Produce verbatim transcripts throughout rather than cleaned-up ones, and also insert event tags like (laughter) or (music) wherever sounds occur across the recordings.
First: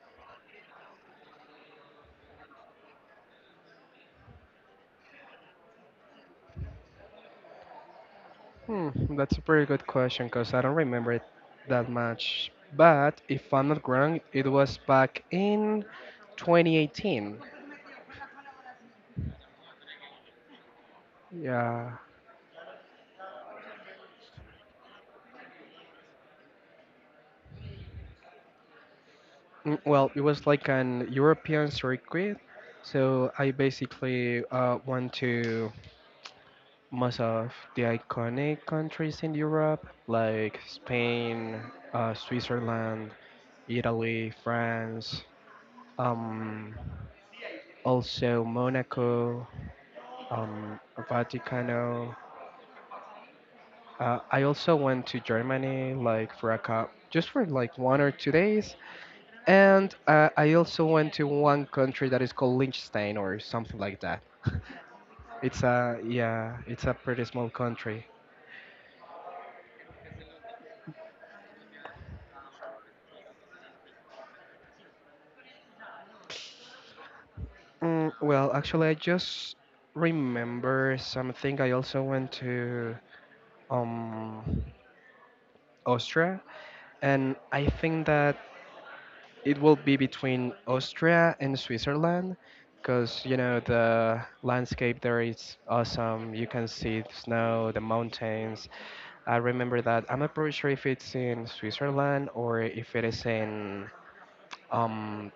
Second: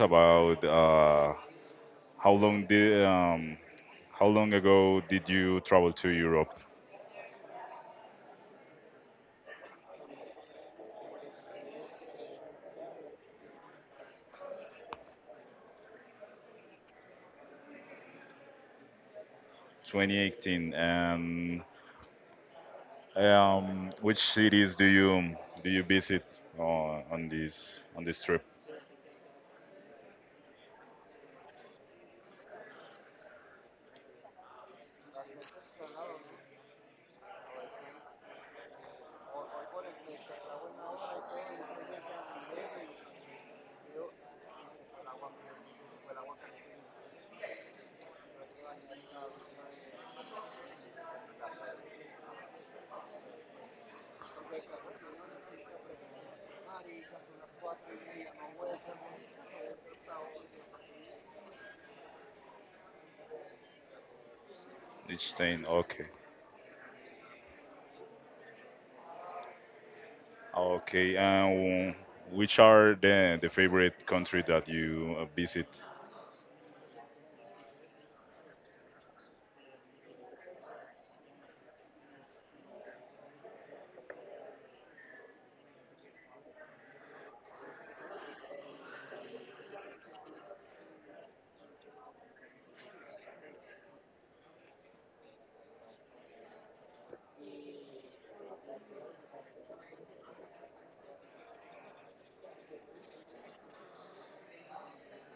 about uh, how long did um, how long ago did you travel to Europe? Hmm, that's a pretty good question because I don't remember it that much. But if I'm not wrong, it was back in twenty eighteen. twenty eighteen. And Yeah. um, which cities do you do you visit uh, on this on this trip? Mm, Well, it was like an European circuit. So I basically uh, went to most of the iconic countries in Europe, like Spain, uh, Switzerland, Italy, France. Um, Also Monaco, um, Vaticano. Uh, I also went to Germany, like for a cou- just for like one or two days, and uh, I also went to one country that is called Liechtenstein or something like that. (laughs) It's Liechtenstein. a Okay. yeah, it's a pretty small country. Okay. And which are the the favorite country that you uh, visit? Mm, well, actually, I just remember something. I also went to um Austria, and I think that it will be between Austria and Switzerland because you know the landscape there is awesome. You can see the snow, the mountains. I remember that. I'm not pretty sure if it's in Switzerland or if it is in um,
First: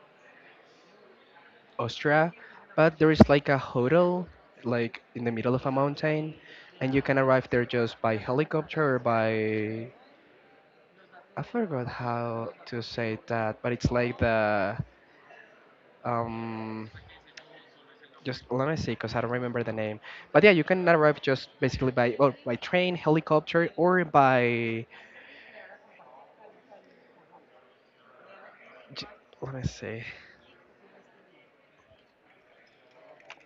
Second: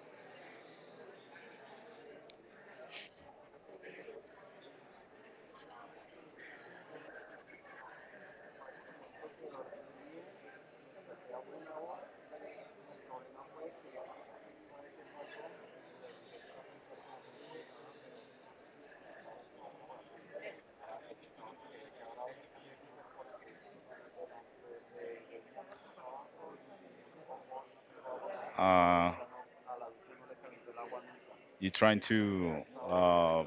Austria, but there is like a hotel like in the middle of a mountain, and you can arrive there just by helicopter or by I forgot how to say that, but it's like the um just let me see because I don't remember the name. But yeah, you can arrive just basically by well, by train, helicopter, or by j- Uh, let me see. you trying to uh,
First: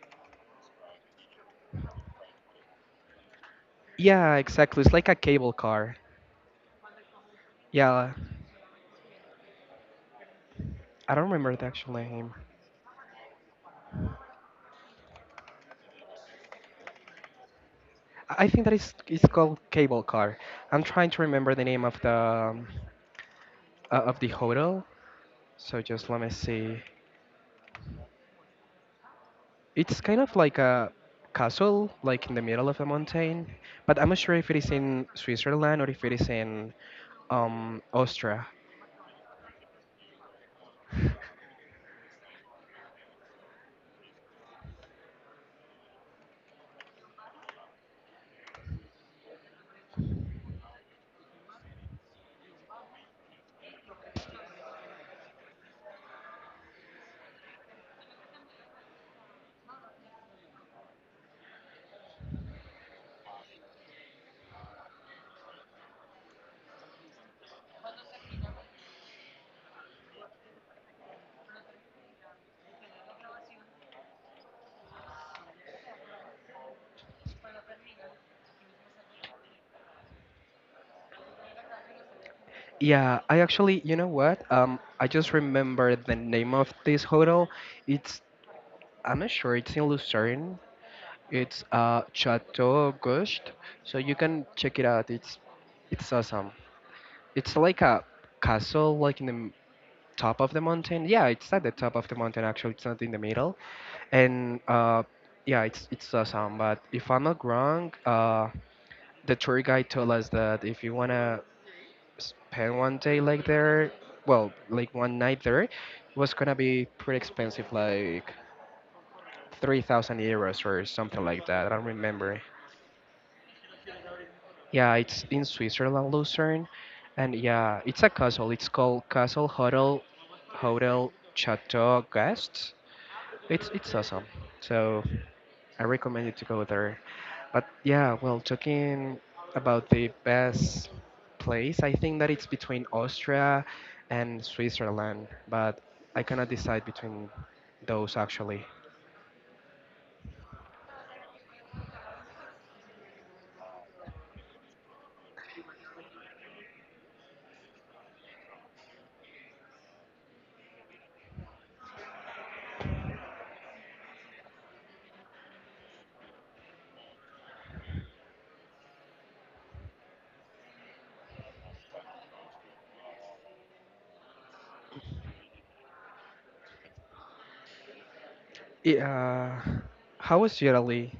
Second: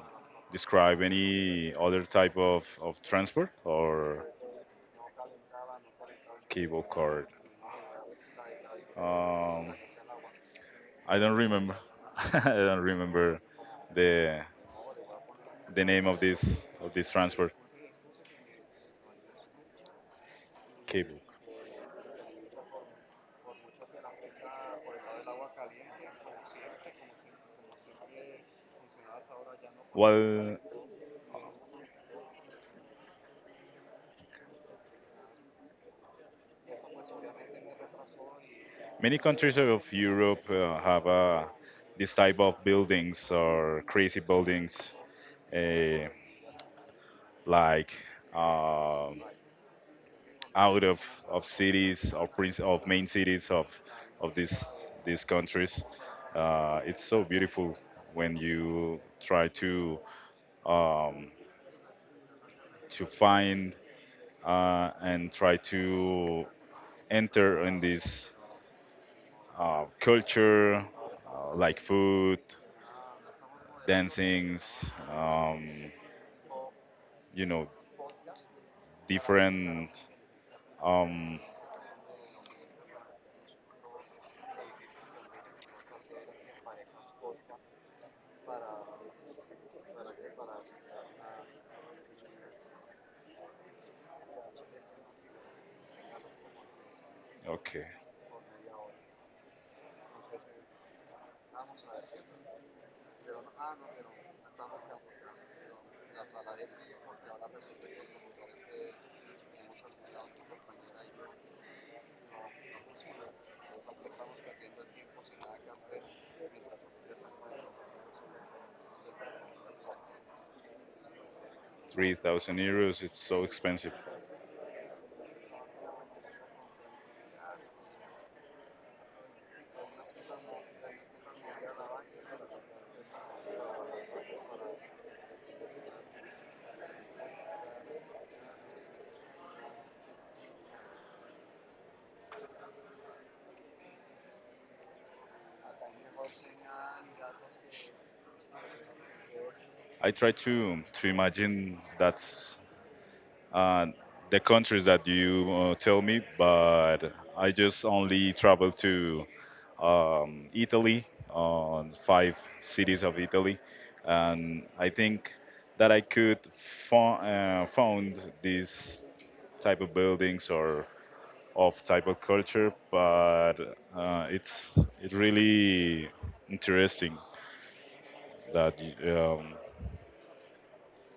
describe any other type of, of transport or Yeah, exactly. It's like a cable car. cable card? Yeah, Um, I I don't don't remember the remember. actual (laughs) name. I don't remember the the name of this of this transport I I think that is it's called cable car. I'm trying cable. to remember the name of the um, uh, of the hotel. So just let me see. It's kind of Well, like a castle, like in the middle of a mountain. But I'm not sure if it is in Switzerland or if it is in um, Austria. many countries of Europe uh, have uh, this type of buildings or crazy buildings, uh, like. um out of, of cities, of, princ- of main cities of, of these, these countries. Uh, it's so beautiful when you try to, um, to find uh, and try to enter in this uh, culture, uh, like food, dancings, um, you know, different. Um, Yeah, I actually, you know what? Um, I just remembered the name of this hotel. It's, I'm not sure, it's in Lucerne. It's uh Chateau Auguste. So you can check it out. It's it's awesome. It's like okay, a castle, like in the m- top of the mountain. Yeah, it's at the top of the mountain actually. It's not in the middle. And uh, yeah, it's it's awesome. But if I'm not wrong, uh, the tour guide told us that if you wanna spend one day like there, well, like one night there, was gonna be pretty expensive, like three thousand euros or something like that. I don't remember. three thousand euros, it's so expensive. Yeah, it's in Switzerland, Lucerne, and yeah, it's a castle. It's called Castle Hotel Hotel Chateau Guest. It's it's awesome. So I recommend you to go there. But yeah, well, talking about the best place, I think that it's between Austria and Switzerland, but I cannot decide between those actually. I try to to imagine that uh, the countries that you uh, tell me, but I just only travel to um, Italy, uh, five cities of Italy, and I think that I could fo- uh, found this type of buildings or of type of culture, but uh, it's it really interesting that um, Yeah. How was Italy?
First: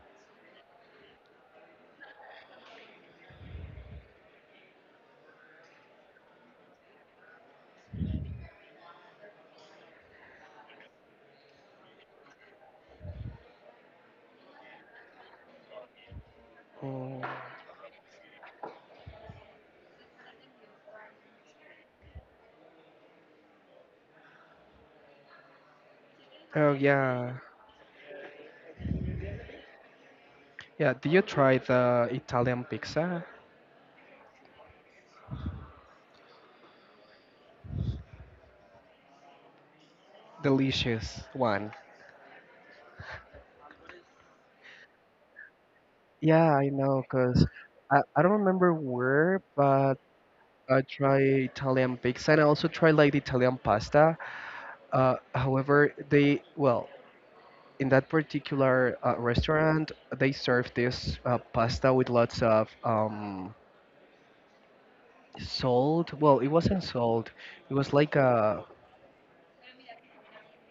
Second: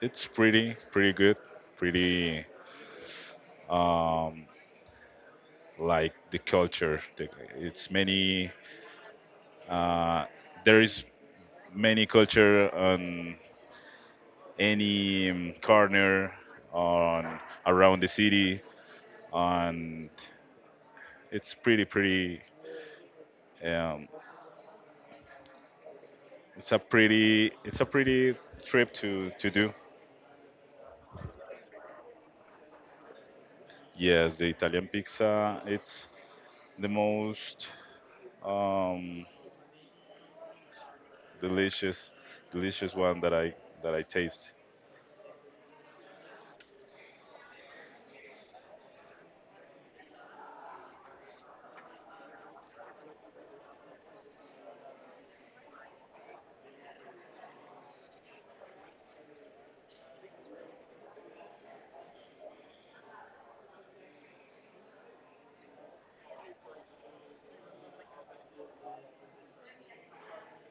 It's pretty, pretty good, pretty um, like the culture. The, it's many. Uh, there is many culture on any um, corner Mm. on around the city, and it's pretty, pretty. Um, it's Oh, a yeah. pretty, it's a pretty trip to to do. Yeah, did you try the Italian pizza? Yes, the Italian pizza. It's the most um, Delicious one. delicious, delicious one that I that I taste. Yeah, I know, 'cause I, I don't remember where, but I tried Italian pizza and I also tried like the Italian pasta. Uh, however, they, well, in that particular uh, restaurant, they served this uh, pasta with lots of um, salt. Well, it wasn't salt, it was like a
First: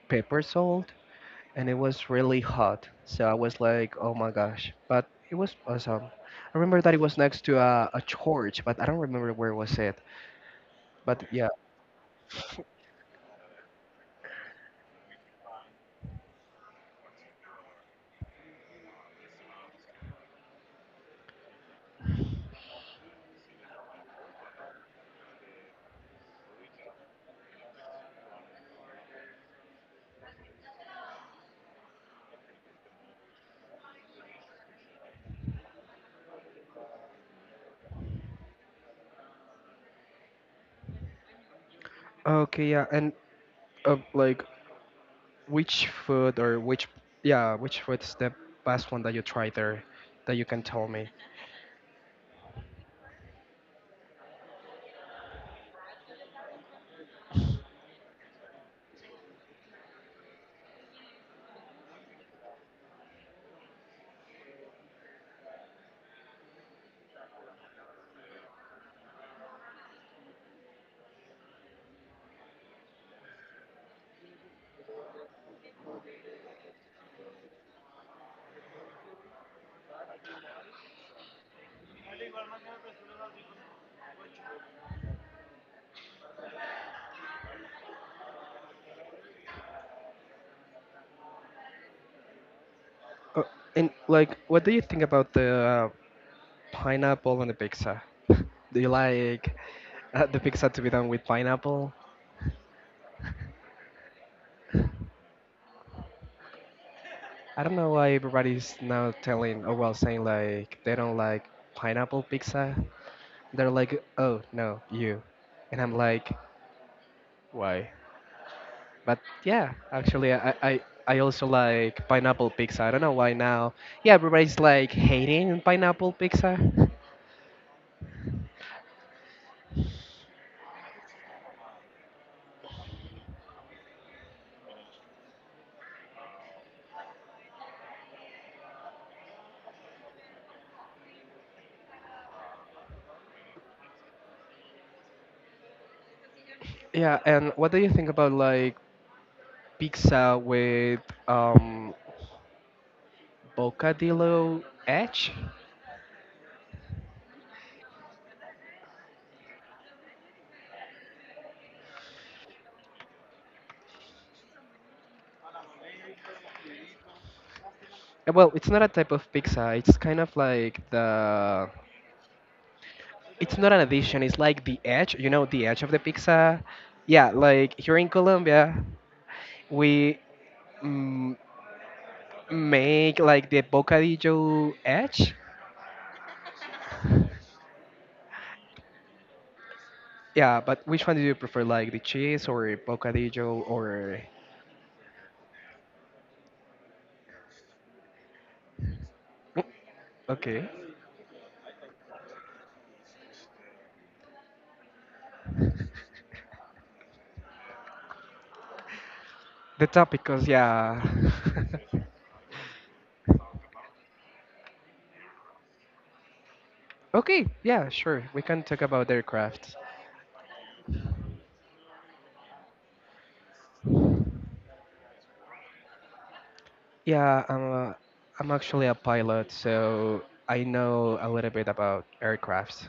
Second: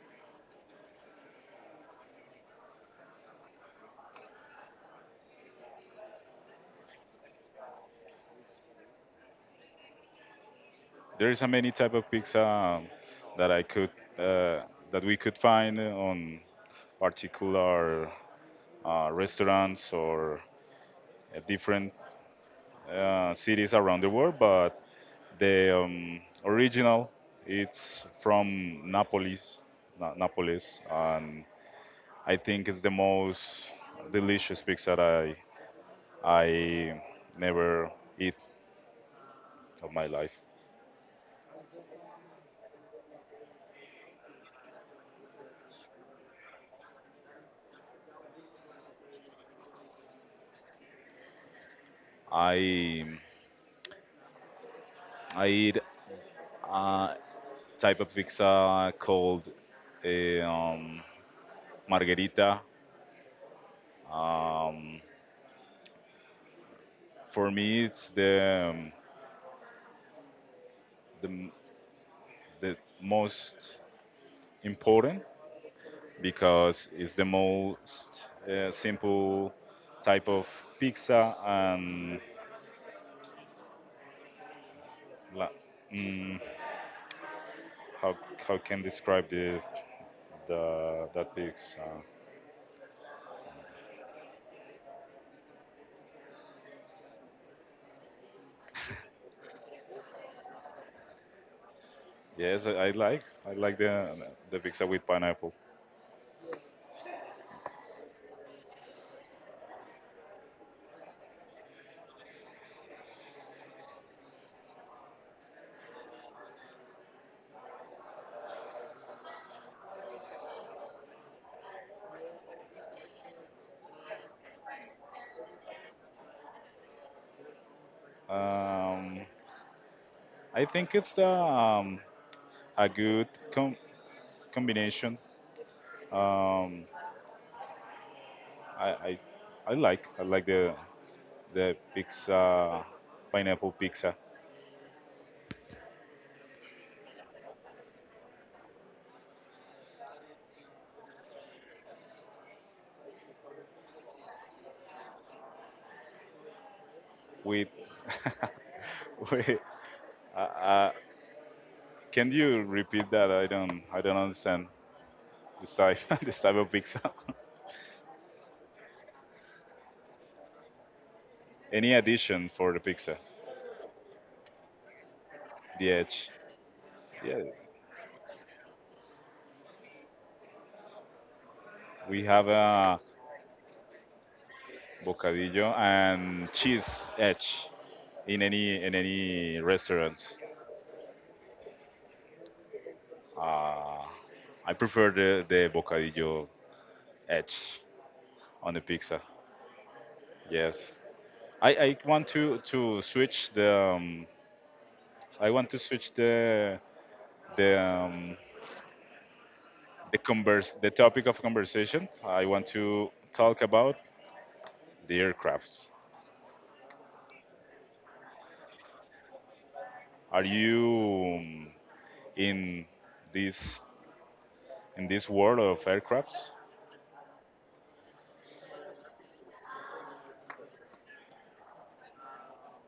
pepper salt, and it was really hot. So I was like, oh my gosh. But it was awesome. I remember that it was next to a, a church, but I don't remember where was it. But There is a yeah. many type of pizza (laughs) um, that I could uh, that we could find on particular uh, restaurants or uh, different uh, cities around the world. But the um, original it's from Naples, Na- Napolis, and I think it's the most delicious pizza that I I never eat of my life. Okay, yeah, and uh, like Which food or which yeah, which food is the best one that you tried there that you can tell me? I I eat. Uh, Type of pizza called a, um, margherita. Um, for me, it's the, um, the the most important because it's the most uh, simple type of pizza and la- mm, how how can describe this the that pizza? Uh, Uh, and like, what do you think about the uh, pineapple on the pizza? (laughs) Do you like uh, the pizza to be done with pineapple? Yes, I, I like I like the the pizza with pineapple. I don't know why everybody's now telling or well saying like they don't like pineapple pizza. They're like, oh no, you. And I'm like, why? But yeah, actually, I, I, I also like pineapple pizza. I don't know why now. Yeah, everybody's like hating pineapple pizza. Um, I think it's the um, a good com- combination. Um, I, I I like I like the the pizza pineapple pizza Yeah, and what do you think about like pizza with um bocadillo edge? with (laughs) with uh, uh, can you repeat that? I don't I don't understand this type (laughs) this type of pizza. (laughs) Uh, Well, it's not a type of pizza. It's kind of like the. Any addition for the pizza? It's not an addition. It's like the edge. You know, the edge The of the edge. pizza. Yeah, Yeah, like here in Colombia, we mm, we have a make like the bocadillo edge. bocadillo and cheese edge in any in any restaurants. Yeah, but which one do you prefer, like the cheese or bocadillo Uh, or? I prefer the, the bocadillo edge on the pizza. Mm. Okay, Yes, I, I want to to switch the um, I want to switch the the um, the the topicos. converse the Yeah. topic of conversation. I want to talk about the aircrafts. (laughs) Okay. Yeah, sure. We can talk about aircraft. Are you um, in this in this world of aircrafts? Yeah, I'm a, I'm actually a pilot, so I know a little bit about aircrafts.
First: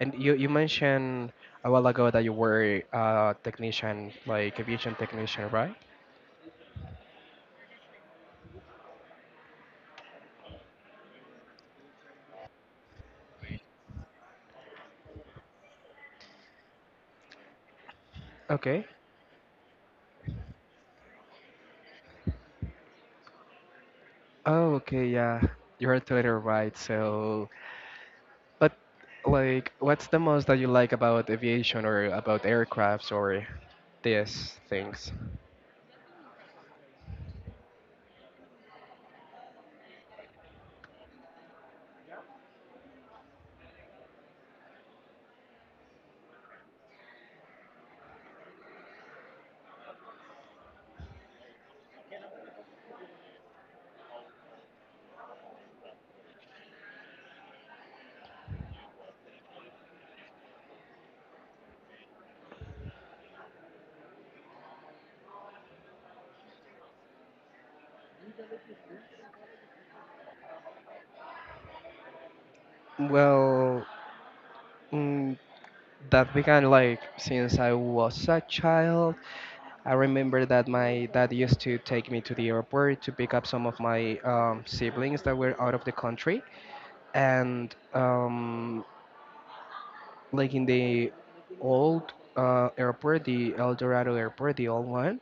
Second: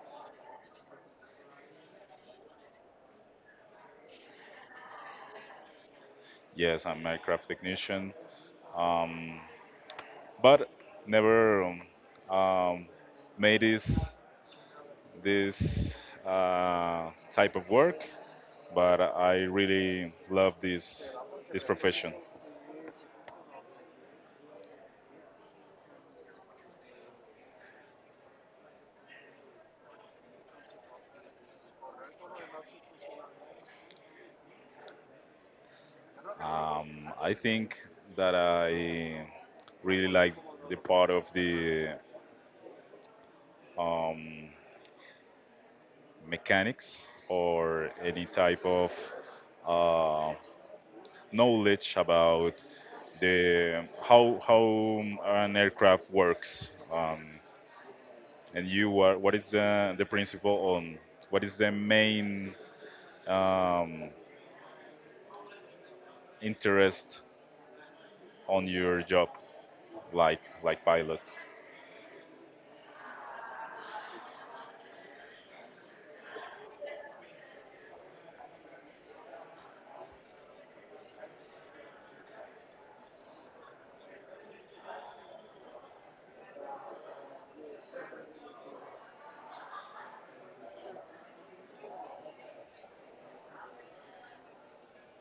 And you you mentioned a while ago that you were a technician, like aviation technician, right? Yes, I'm an aircraft technician, um, but never um, um, made this. This uh, type of work, Okay. but I really love this this profession. Oh, okay. Yeah, you're totally right. So But like, what's the most that you like about aviation or about aircrafts or these things? Um, I think that I really like the part of the um, mechanics or any type of uh, knowledge about the how how an aircraft works. Um, and you, are, what is the, the principle on what is the main um, interest on your job, like like pilot. Well, mm, that began like since I was a child. I remember that my dad used to take me to the airport to pick up some of my um, siblings that were out of the country, and um, like in the old uh, airport, the El Dorado airport, the old one.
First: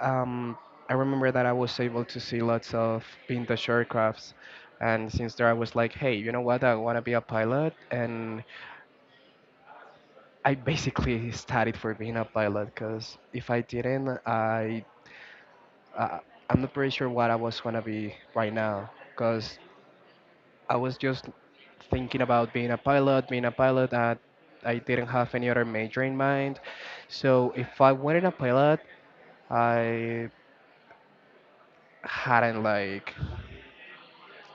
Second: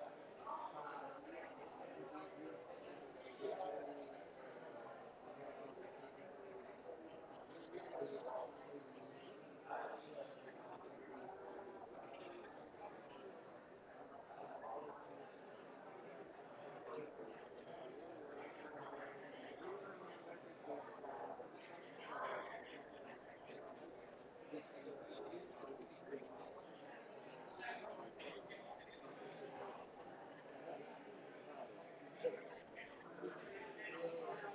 Um, I remember that I was able to see lots of vintage aircrafts, and since there I was like, hey, you know what? I want to be a pilot, and I basically studied for being a pilot because if I didn't, I uh, I'm not pretty sure what I was gonna be right now because I was just thinking about being a pilot, being a pilot. That I didn't have any other major in mind, so if I wanted a pilot, I hadn't like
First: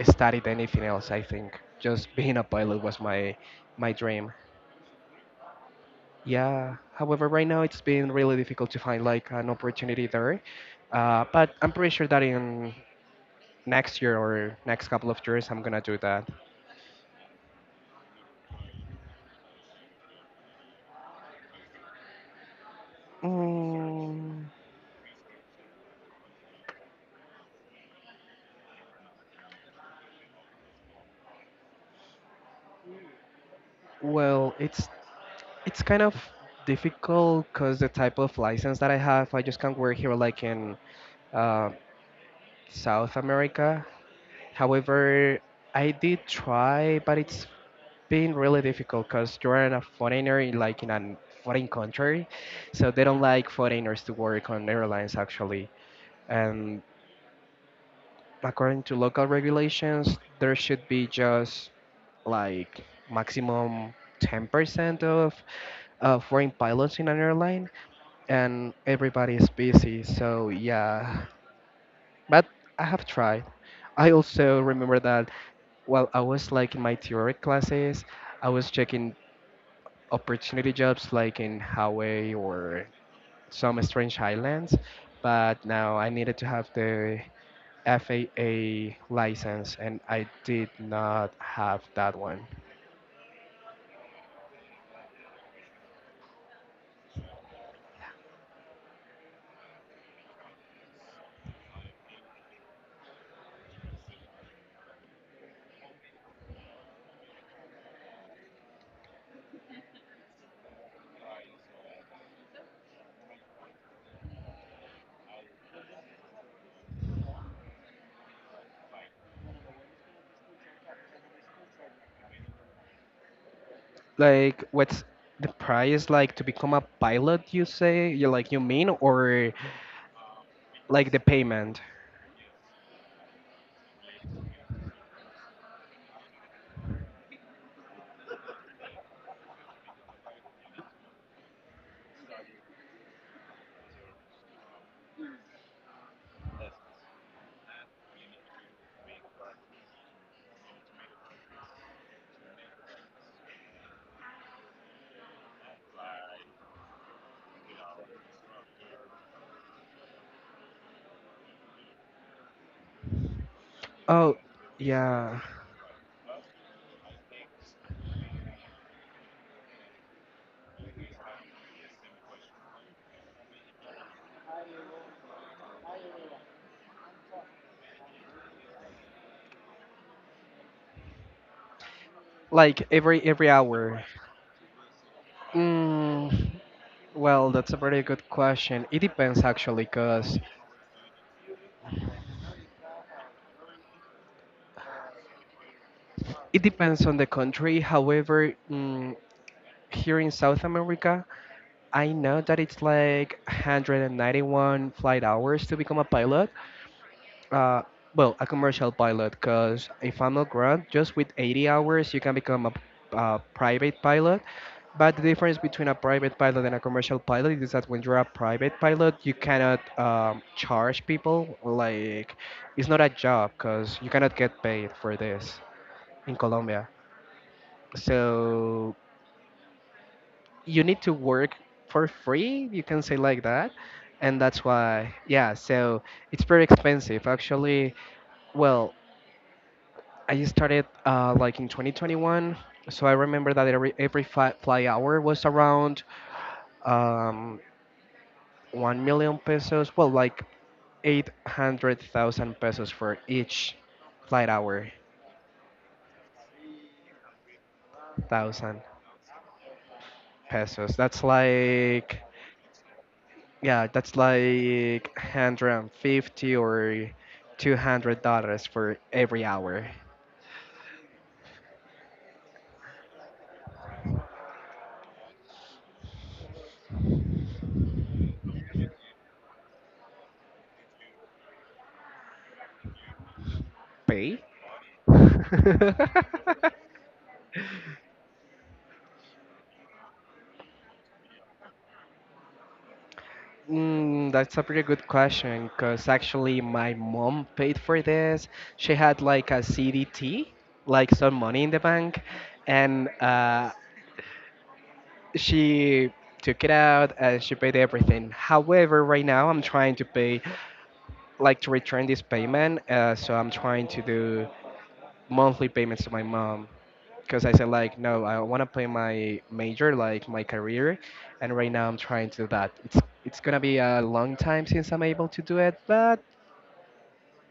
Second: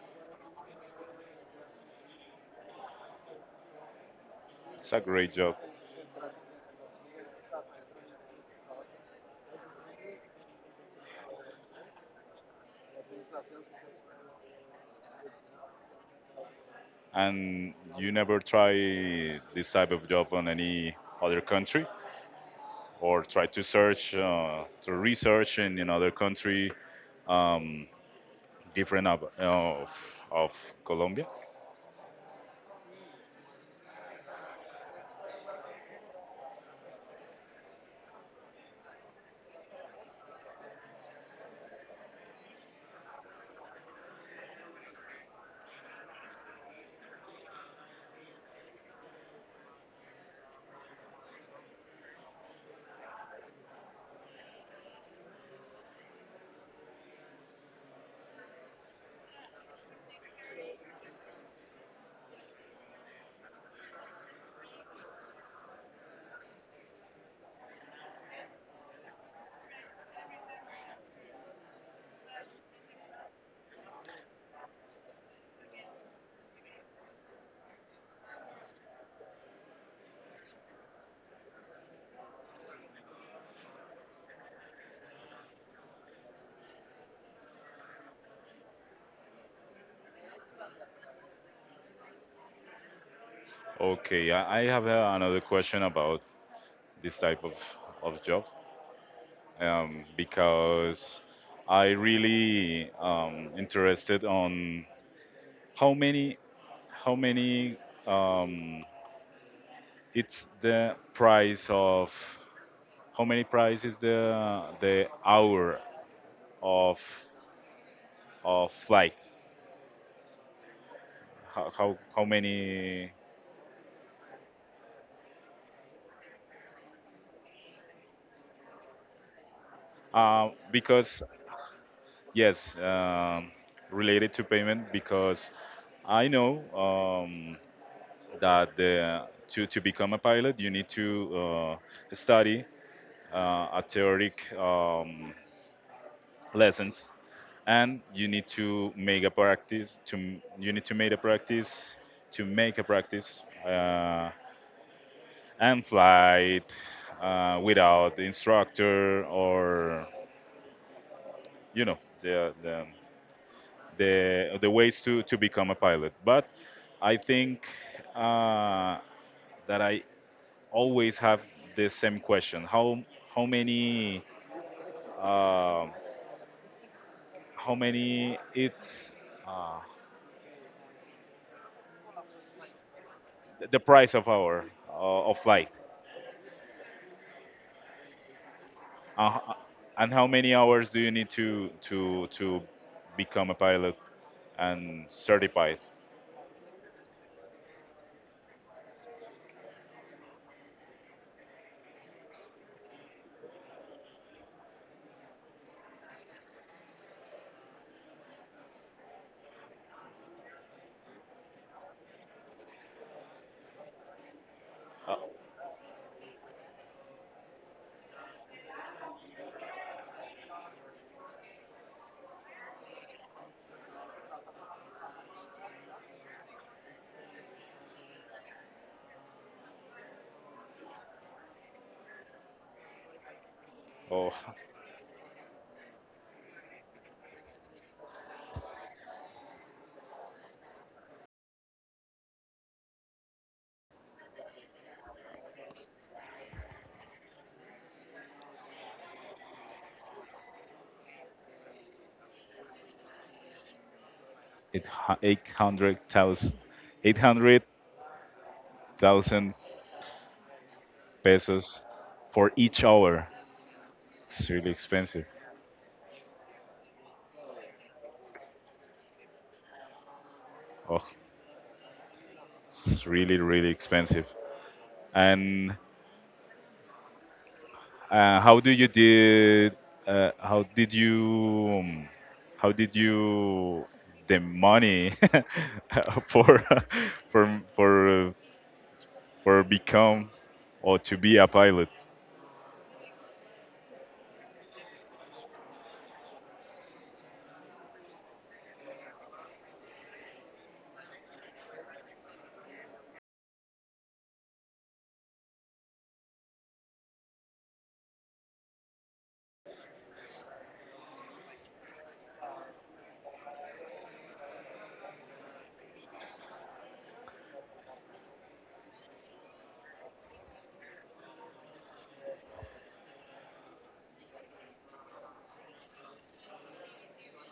studied anything else. I think just being a pilot was my my dream. It's a great job, Yeah. However, right now it's been really difficult to find like an opportunity there. Uh, but I'm pretty sure that in next year or next couple of years, I'm gonna do that. and you never try this type of job on any other country, or try to search Mm, uh, to research in another country um, different of, of of Colombia. well, it's it's kind of difficult because the type of license that I have, I just can't work here like in uh, South America. However, I did try, but it's been really difficult because you're a foreigner in like in a foreign country, so they don't like foreigners to work on airlines actually. And according to local regulations, there should be just like maximum ten percent of uh, foreign pilots in an airline, and everybody is busy. So yeah, but I have tried. I also remember that while I was like in my theory classes, I was checking opportunity jobs like in Hawaii or some strange islands, but now I needed to have the F A A license and I did not have that one. Okay, I, I have uh, another question about this type of of job um, because I really um, interested on How many? How many? Um, it's the price of how many price is the the hour of of flight? How how, how many? Like, what's the price like to become a pilot, you say? You like you mean or Uh, like the because payment? yes, um, related to payment because I know um, that the, to, to become a pilot, you need to uh, study uh, a theoretic um, lessons and you need to make a practice to you need to make a practice to make a practice uh, and fly it uh, without the instructor or you know the the Oh, the, the ways to, to yeah. become a pilot but I think uh, that I always have the same question how how many uh, how many it's uh, Like every every the hour. price of our uh, of flight Mm, well, that's a very good question. It Uh, depends h- actually, and how cause many hours do you need to to to become a pilot and certified? it depends on the country. However, mm, here in South America, I know that it's like one hundred ninety-one flight hours to become a pilot. Uh, well, a commercial pilot, because if I'm not wrong, just with eighty hours, you can become a, a private pilot. But the difference between a private pilot and a commercial pilot is that when you're a private pilot, you cannot um, charge people. Like, it's not a job because you cannot get paid for this in Colombia. So you need to work for free you can say like that, Oh, and that's why yeah. So it's very expensive actually. Well, I started uh, like in twenty twenty-one, so I remember that every every fly, fly hour was around um, one million pesos, well, like eight hundred thousand pesos for each flight it hour. eight hundred thousand, eight hundred Thousand thousand pesos that's pesos like for each hour. Yeah, that's It's really like expensive. one hundred fifty or two hundred dollars for every hour. Oh, it's really really expensive. And uh, how do you did? Uh, how did you? um, how did you the Pay? money (laughs) (laughs) for (laughs) for for for become or to be a pilot. Mm, that's a pretty good question because actually my mom paid for this. She had like a C D T, like some money in the bank, and uh, she took it out and she paid everything. However, right now I'm trying to pay, like to return this payment, uh, so I'm trying to do monthly payments to my mom because I said like no, I want to play my major, like my career, and right now I'm trying to do that. It's it's gonna be a long time since I'm able to do it, but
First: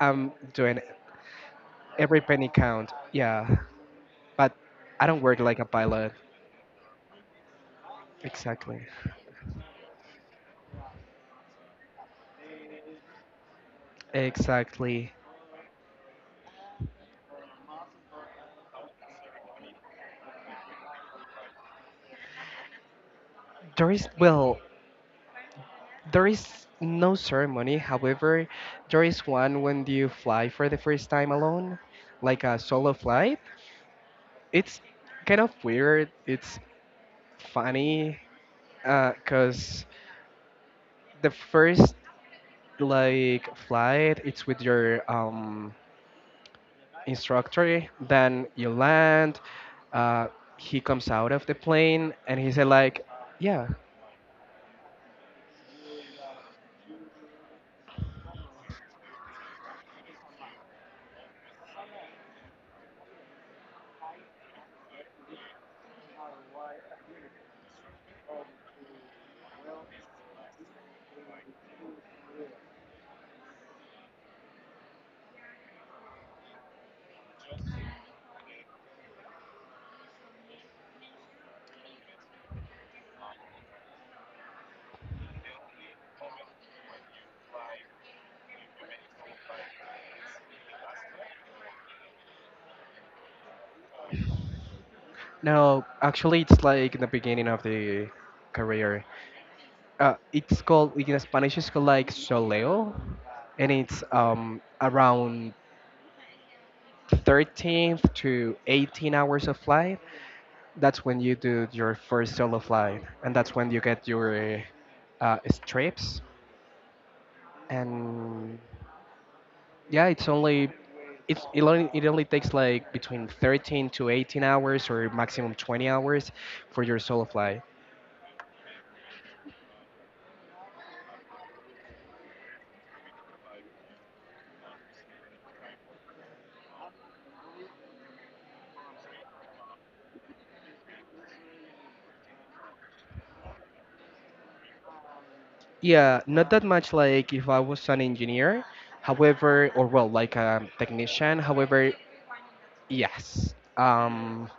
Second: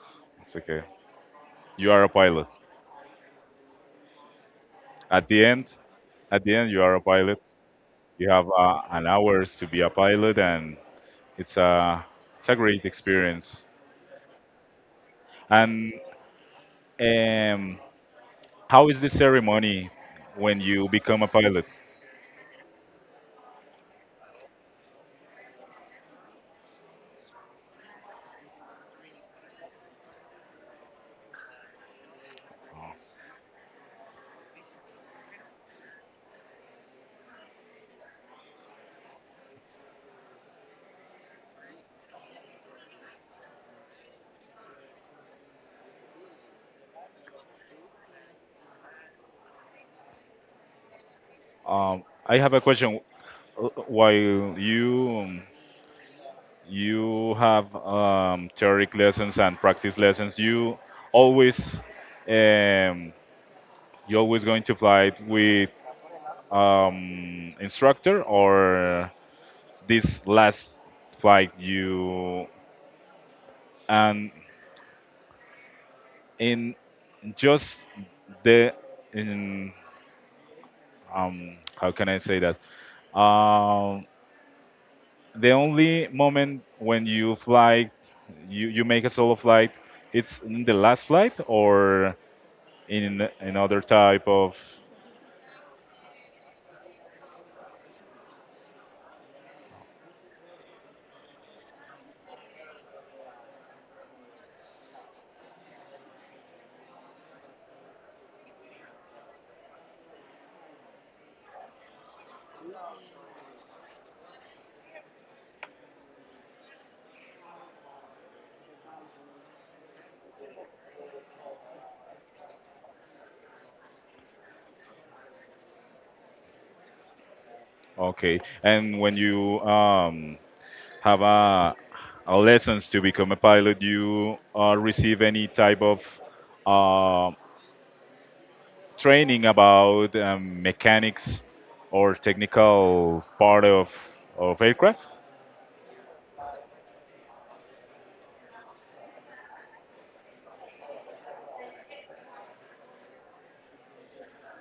I'm It's doing okay. it. You are a Every pilot. penny count. Yeah, but I don't At work the like a end, pilot. at the end, you are a pilot. You have Exactly, uh, an hours to be a pilot, and it's a it's a great experience. exactly. And um, how is the ceremony when you become a pilot? There is well, there is no ceremony. However, there is one when you fly for the first time alone, like a solo flight. It's kind of weird. It's funny because the first like flight it's with your um, instructor, then you land, uh, he comes out of the Um, plane and I he have a said question. like yeah. Uh, While you um, you have um, theoretic lessons and practice lessons, you always um, you always going to fly it with um, instructor or this last flight you and in just the in um, how can I say that um, the only moment when you fly you, you make a solo flight it's in the last flight or in another type of. No actually it's like the beginning of the career. Uh, it's called in Spanish, it's called like soleo, and it's um, around thirteenth to eighteen hours of flight. That's when you do your first solo flight, and that's when you get your uh, uh, strips. And yeah, it's only it's, it only it only takes like between thirteen to eighteen hours or maximum twenty hours for your solo flight. Okay. And when you um, have a, a lessons to become a pilot, you uh, receive any type of uh, training about um, mechanics or technical part of of aircraft. Yeah, not that much, like if I was an engineer, however, or well, like a technician. However, yes. Um,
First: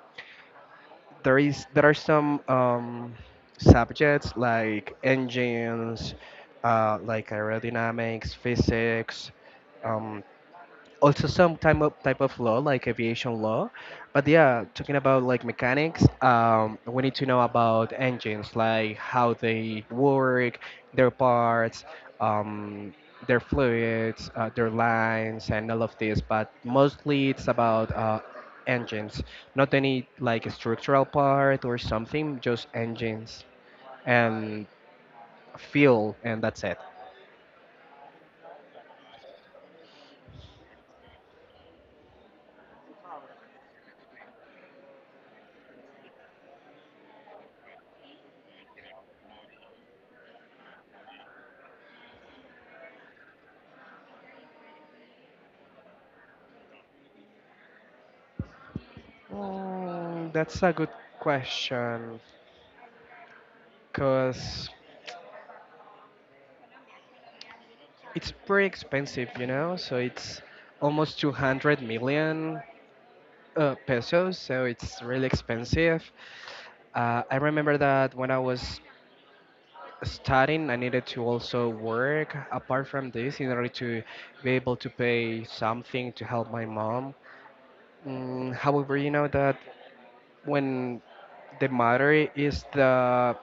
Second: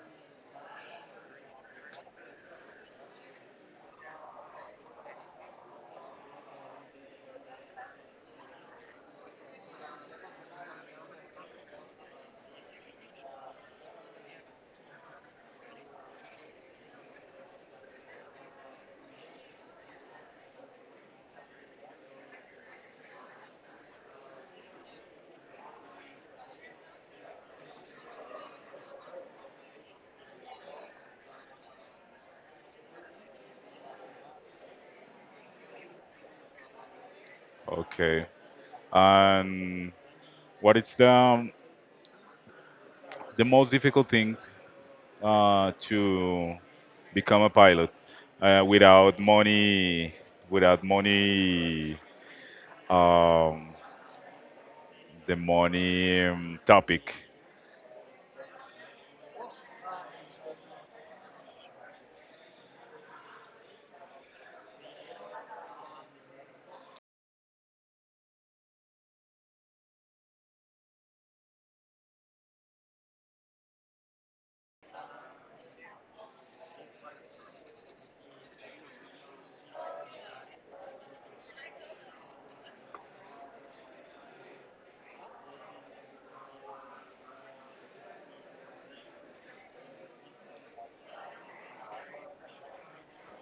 there is there are some um, subjects like engines, uh, like aerodynamics, physics, um, also some type of type of law, like aviation law. But yeah, talking about like mechanics, um, we need to know about engines, like how they work, their parts, um, their fluids, uh, their lines, and all of this. But mostly it's about uh, engines, not any like structural part or something, just engines and fuel, and that's it. Okay, and what is the um, the most difficult thing uh, to become a pilot uh, without money? Without money, um, the money um, topic Mm, that's a good question, because it's pretty expensive, you know, so it's almost two hundred million uh, pesos, so it's really expensive. Uh, I remember that when I was studying, I needed to also work apart from this in order to be able to pay something to help my mom. Mm, however, you know that when the matter is the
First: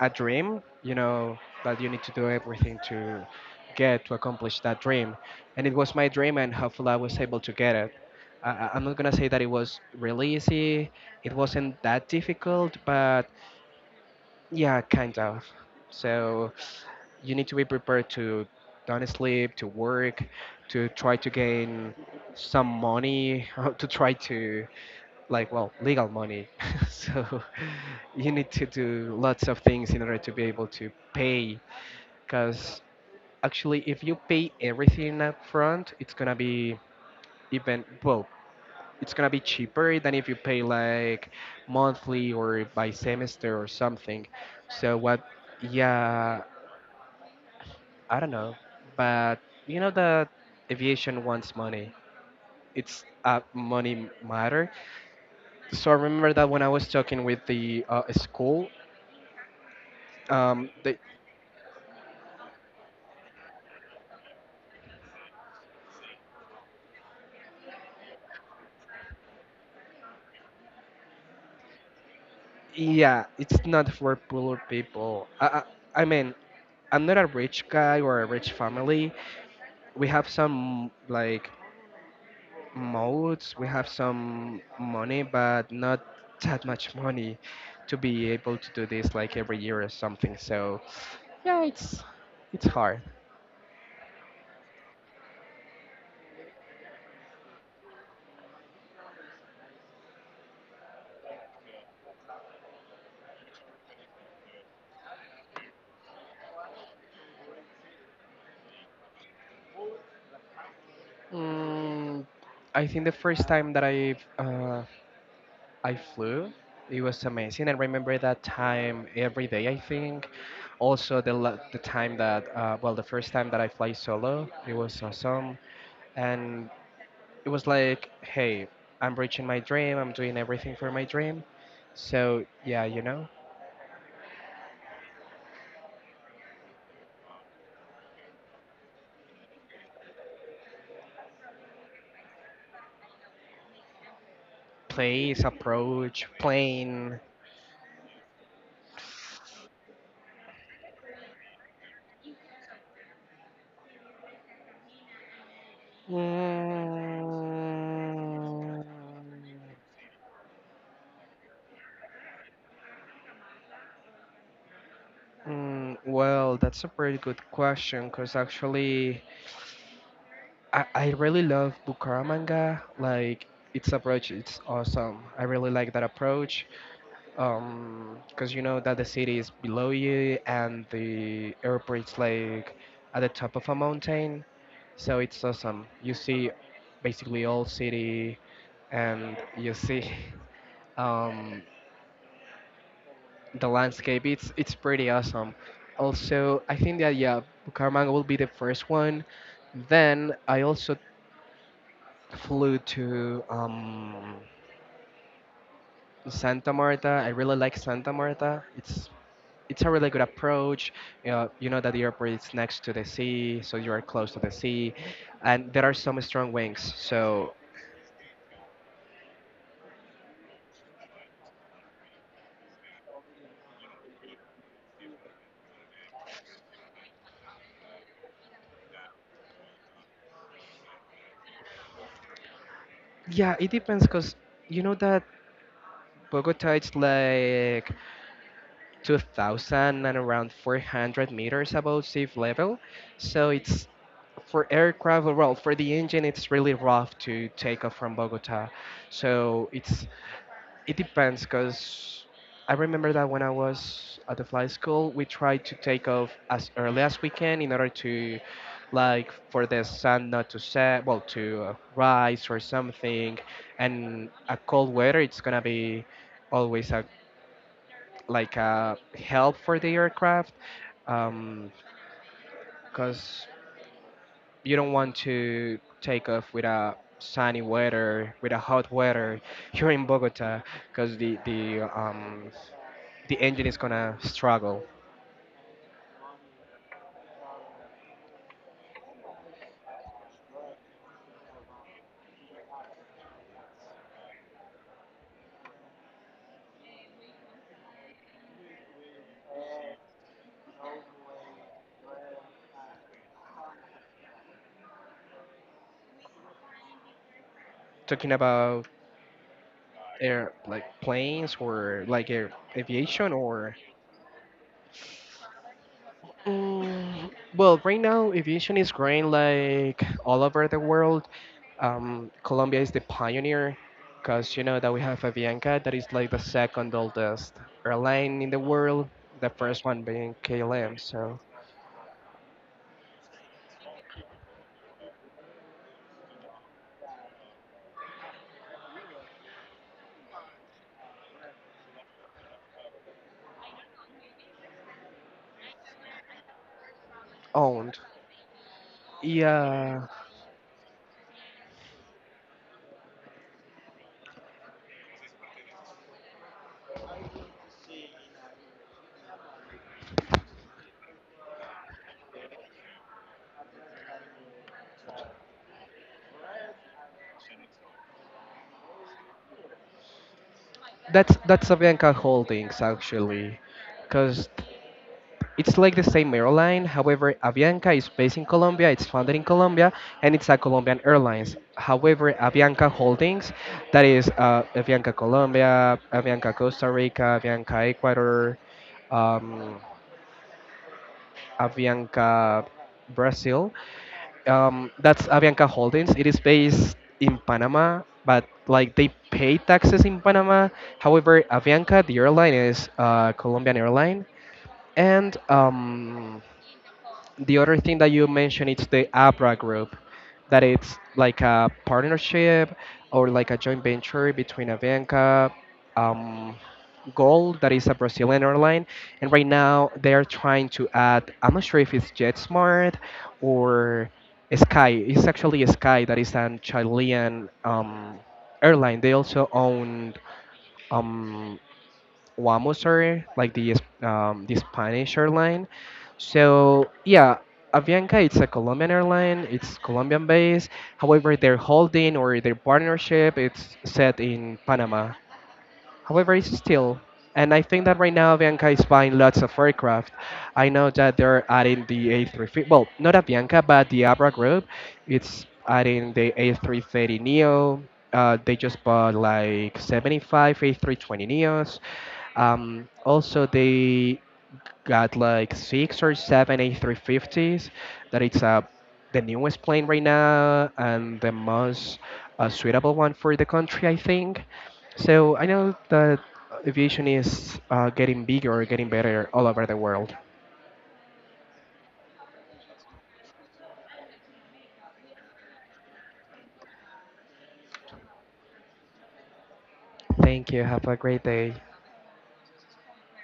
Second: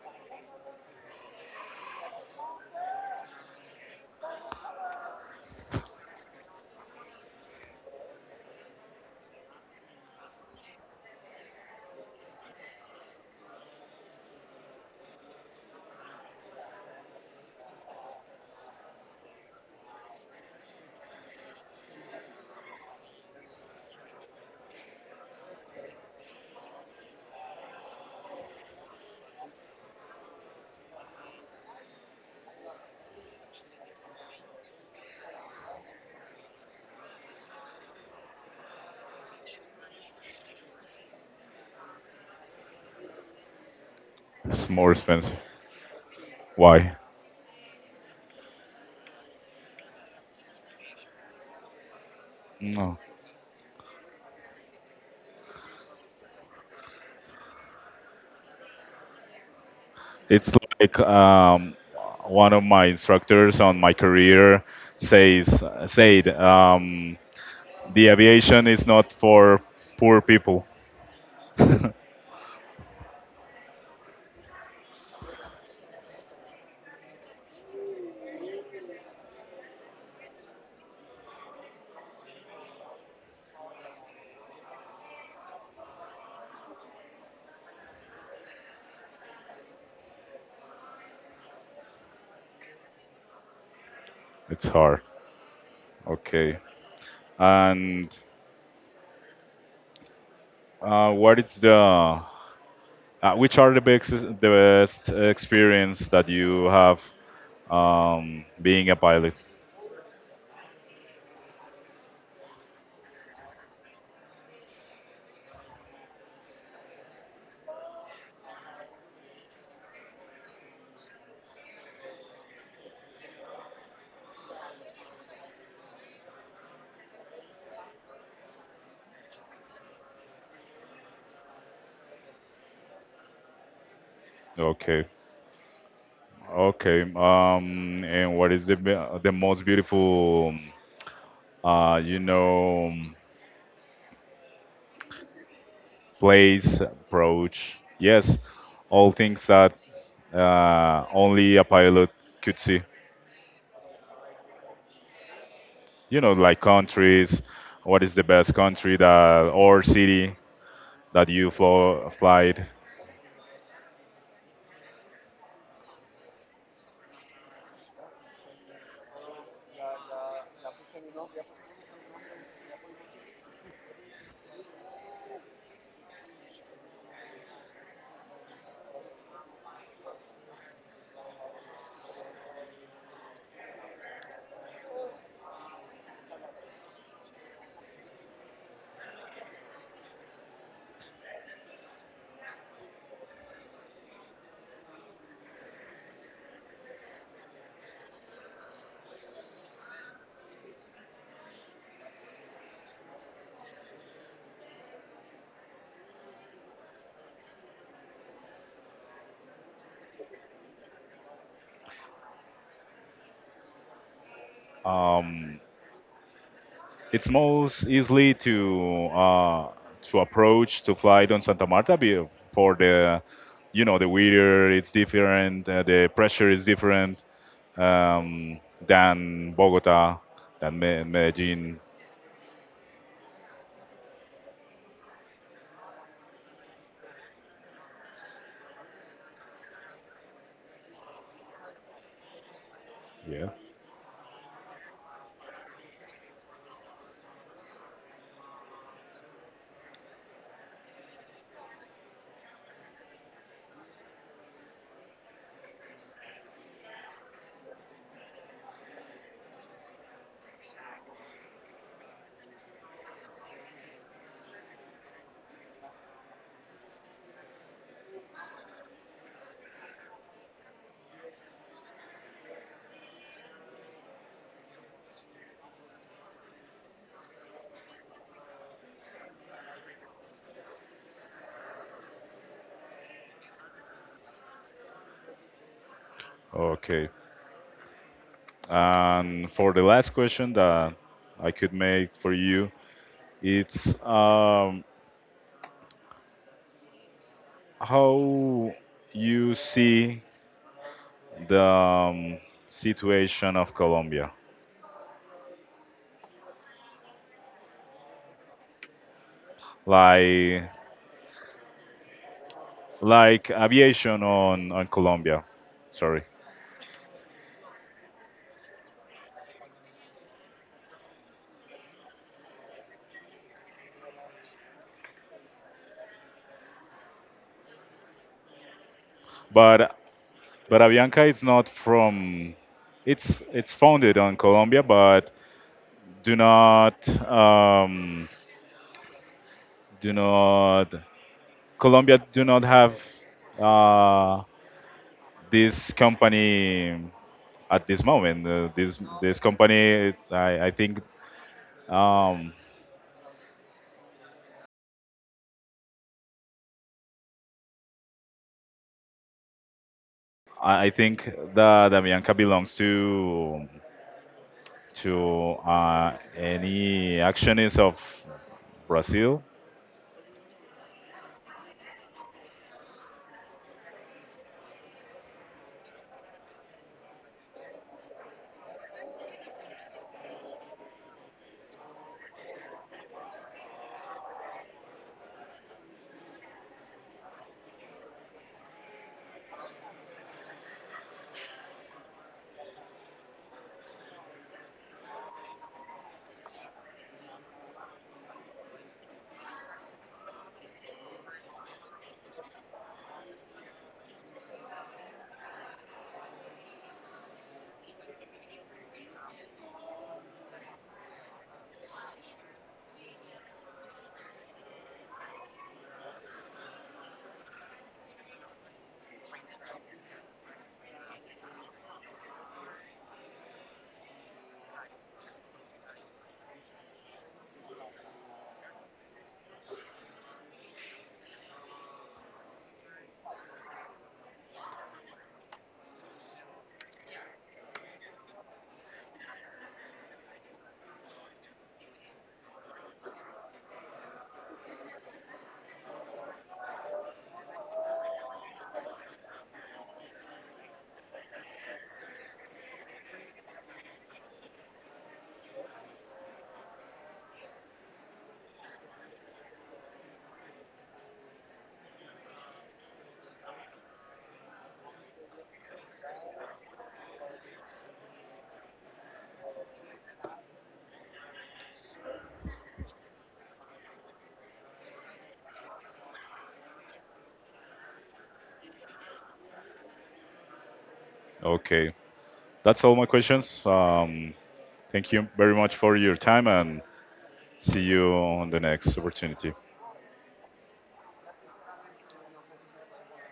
a dream, you know, that you need to do everything to get to accomplish that dream. And it was my dream, and hopefully I was able to get it. I, I- I'm not gonna say that it was really easy. It wasn't that difficult, but yeah, kind of. So you need to be prepared to don't sleep, to work, to try to gain some money, (laughs) to try to, like, well, legal money, (laughs) so (laughs) you need to do lots of things in order to be able to pay, because actually if you pay everything up front it's gonna be, even well, it's gonna be cheaper than if you pay like monthly or by semester or something. is more So what? expensive. Yeah. Why? I don't know, but you know that aviation wants money. No. It's a money matter. So I remember that when I was talking with the uh, school, It's Um, the, like um, one of my instructors on my career says said um, the aviation is not for poor people. (laughs) It's yeah, it's not for poor people. I, I, I mean, I'm not a rich guy or a rich family. We have some like modes, we have some money, but not that much money to be able to do this like every year or something. So yeah, it's it's hard. hard. Okay. And uh, what is the uh, which are the best the best experience that you have um, being a pilot? Mm, I think the first time that I've uh, I flew. It was amazing. I remember that time every day, I think. Also, the, la- the time that, uh, well, the first time that I fly solo, it was awesome. And it was like, hey, I'm reaching my dream, I'm doing everything for my dream. So, yeah, you know, Okay. Okay. Um, and what is the be- the most beautiful uh, you know, place, approach, place, plane. approach. Yes, all things that uh, only a pilot could see. Mm, You know, like countries, what is the best country that or city that you flo- flight. mm, well, that's a pretty good question because actually I, I really love Bucaramanga. Like its approach, it's awesome. I really like that approach. Um, because you know that the city is below you and the airport is like at the top of a mountain, so it's awesome. You see basically all city, and you see (laughs) um the landscape. It's it's pretty awesome. Also, I think that, yeah, Bucaramanga will be the first one. Then I also flew to um, Santa Marta. I really like Santa Marta. It's it's a really good approach. You know, you know that the airport is next to the sea, so you are close to the sea, Um, and there are some strong winds. it's So most easily to uh, to approach to fly on Santa Marta be- for the you know the weather it's different, uh, the pressure is different, um, than Bogota, than Me- Medellin. yeah, it depends, because you know that Bogota it's like two thousand and around four hundred meters above sea level. So Yeah. it's for aircraft, well, for the engine, it's really rough to take off from Bogota. So it's it depends, because I remember that when I was at the flight school, we tried to take off as early as we can, in order to, like, for the sun not to set, well, to uh, rise or something. And a cold weather, it's gonna be always a like a help for the aircraft, because you don't want to take off with a sunny weather, with a hot weather (laughs) here in Bogota, because the the um, the engine is gonna struggle. Okay. And for the last question that I could make for you, it's um, how you see the um, situation of Colombia, Talking about air, like like planes or like air aviation, like or... aviation on on Colombia. Sorry, Mm, well, right now aviation is growing like all over the world. Um, Colombia is the pioneer because you know that we have Avianca that is like the second oldest airline in the world. The first but one being but K L M, Avianca so is not from. It's it's founded on Colombia, but do not um, do not Colombia do not have uh, this company at owned. this moment. Uh, this this Yeah, company, it's, I I think um, I I think that Damianca belongs to to uh, any actionist of Brazil. that's that's Avianca Holdings, actually, because it's like the same airline. However, Avianca is based in Colombia, it's founded in Colombia, and it's a Colombian Airlines. However, Avianca Holdings, that is uh, Avianca Colombia, Avianca Costa Rica, Avianca Ecuador, um, Avianca Brazil, um, that's Avianca Holdings. It is based in Panama, but like they pay taxes in Panama. However, Avianca, the airline, is uh, Colombian airline, and um, the other thing that you mentioned is the Abra Group, that it's like a partnership or like a joint venture between Avianca, um, Gold, that is a Brazilian airline, and right now they're trying to add, I'm not sure if it's JetSmart, or Sky. It's actually Sky, that is an Chilean um, airline. They also own um, Wamos Air, like the um, the Spanish airline. So yeah, Avianca it's a Colombian airline. It's Colombian based. However, their holding or their partnership it's set in Panama. However, it's still, and I think that right now Avianca is buying lots of aircraft. I know that they're adding the A three fifty. Well, not Avianca, but the Abra Group. It's adding the A three thirty Neo. Uh, they just bought like seventy-five A three twenty Neos. Um, also, they got like six or seven A three fifties. That it's uh, the newest plane right now and the most uh, suitable one for the country, I think. So I know that aviation is uh, getting bigger, getting better all over the world. Okay, that's all my questions. Um, thank you very much for your time and see you on the next opportunity. Thank you. Have a great day.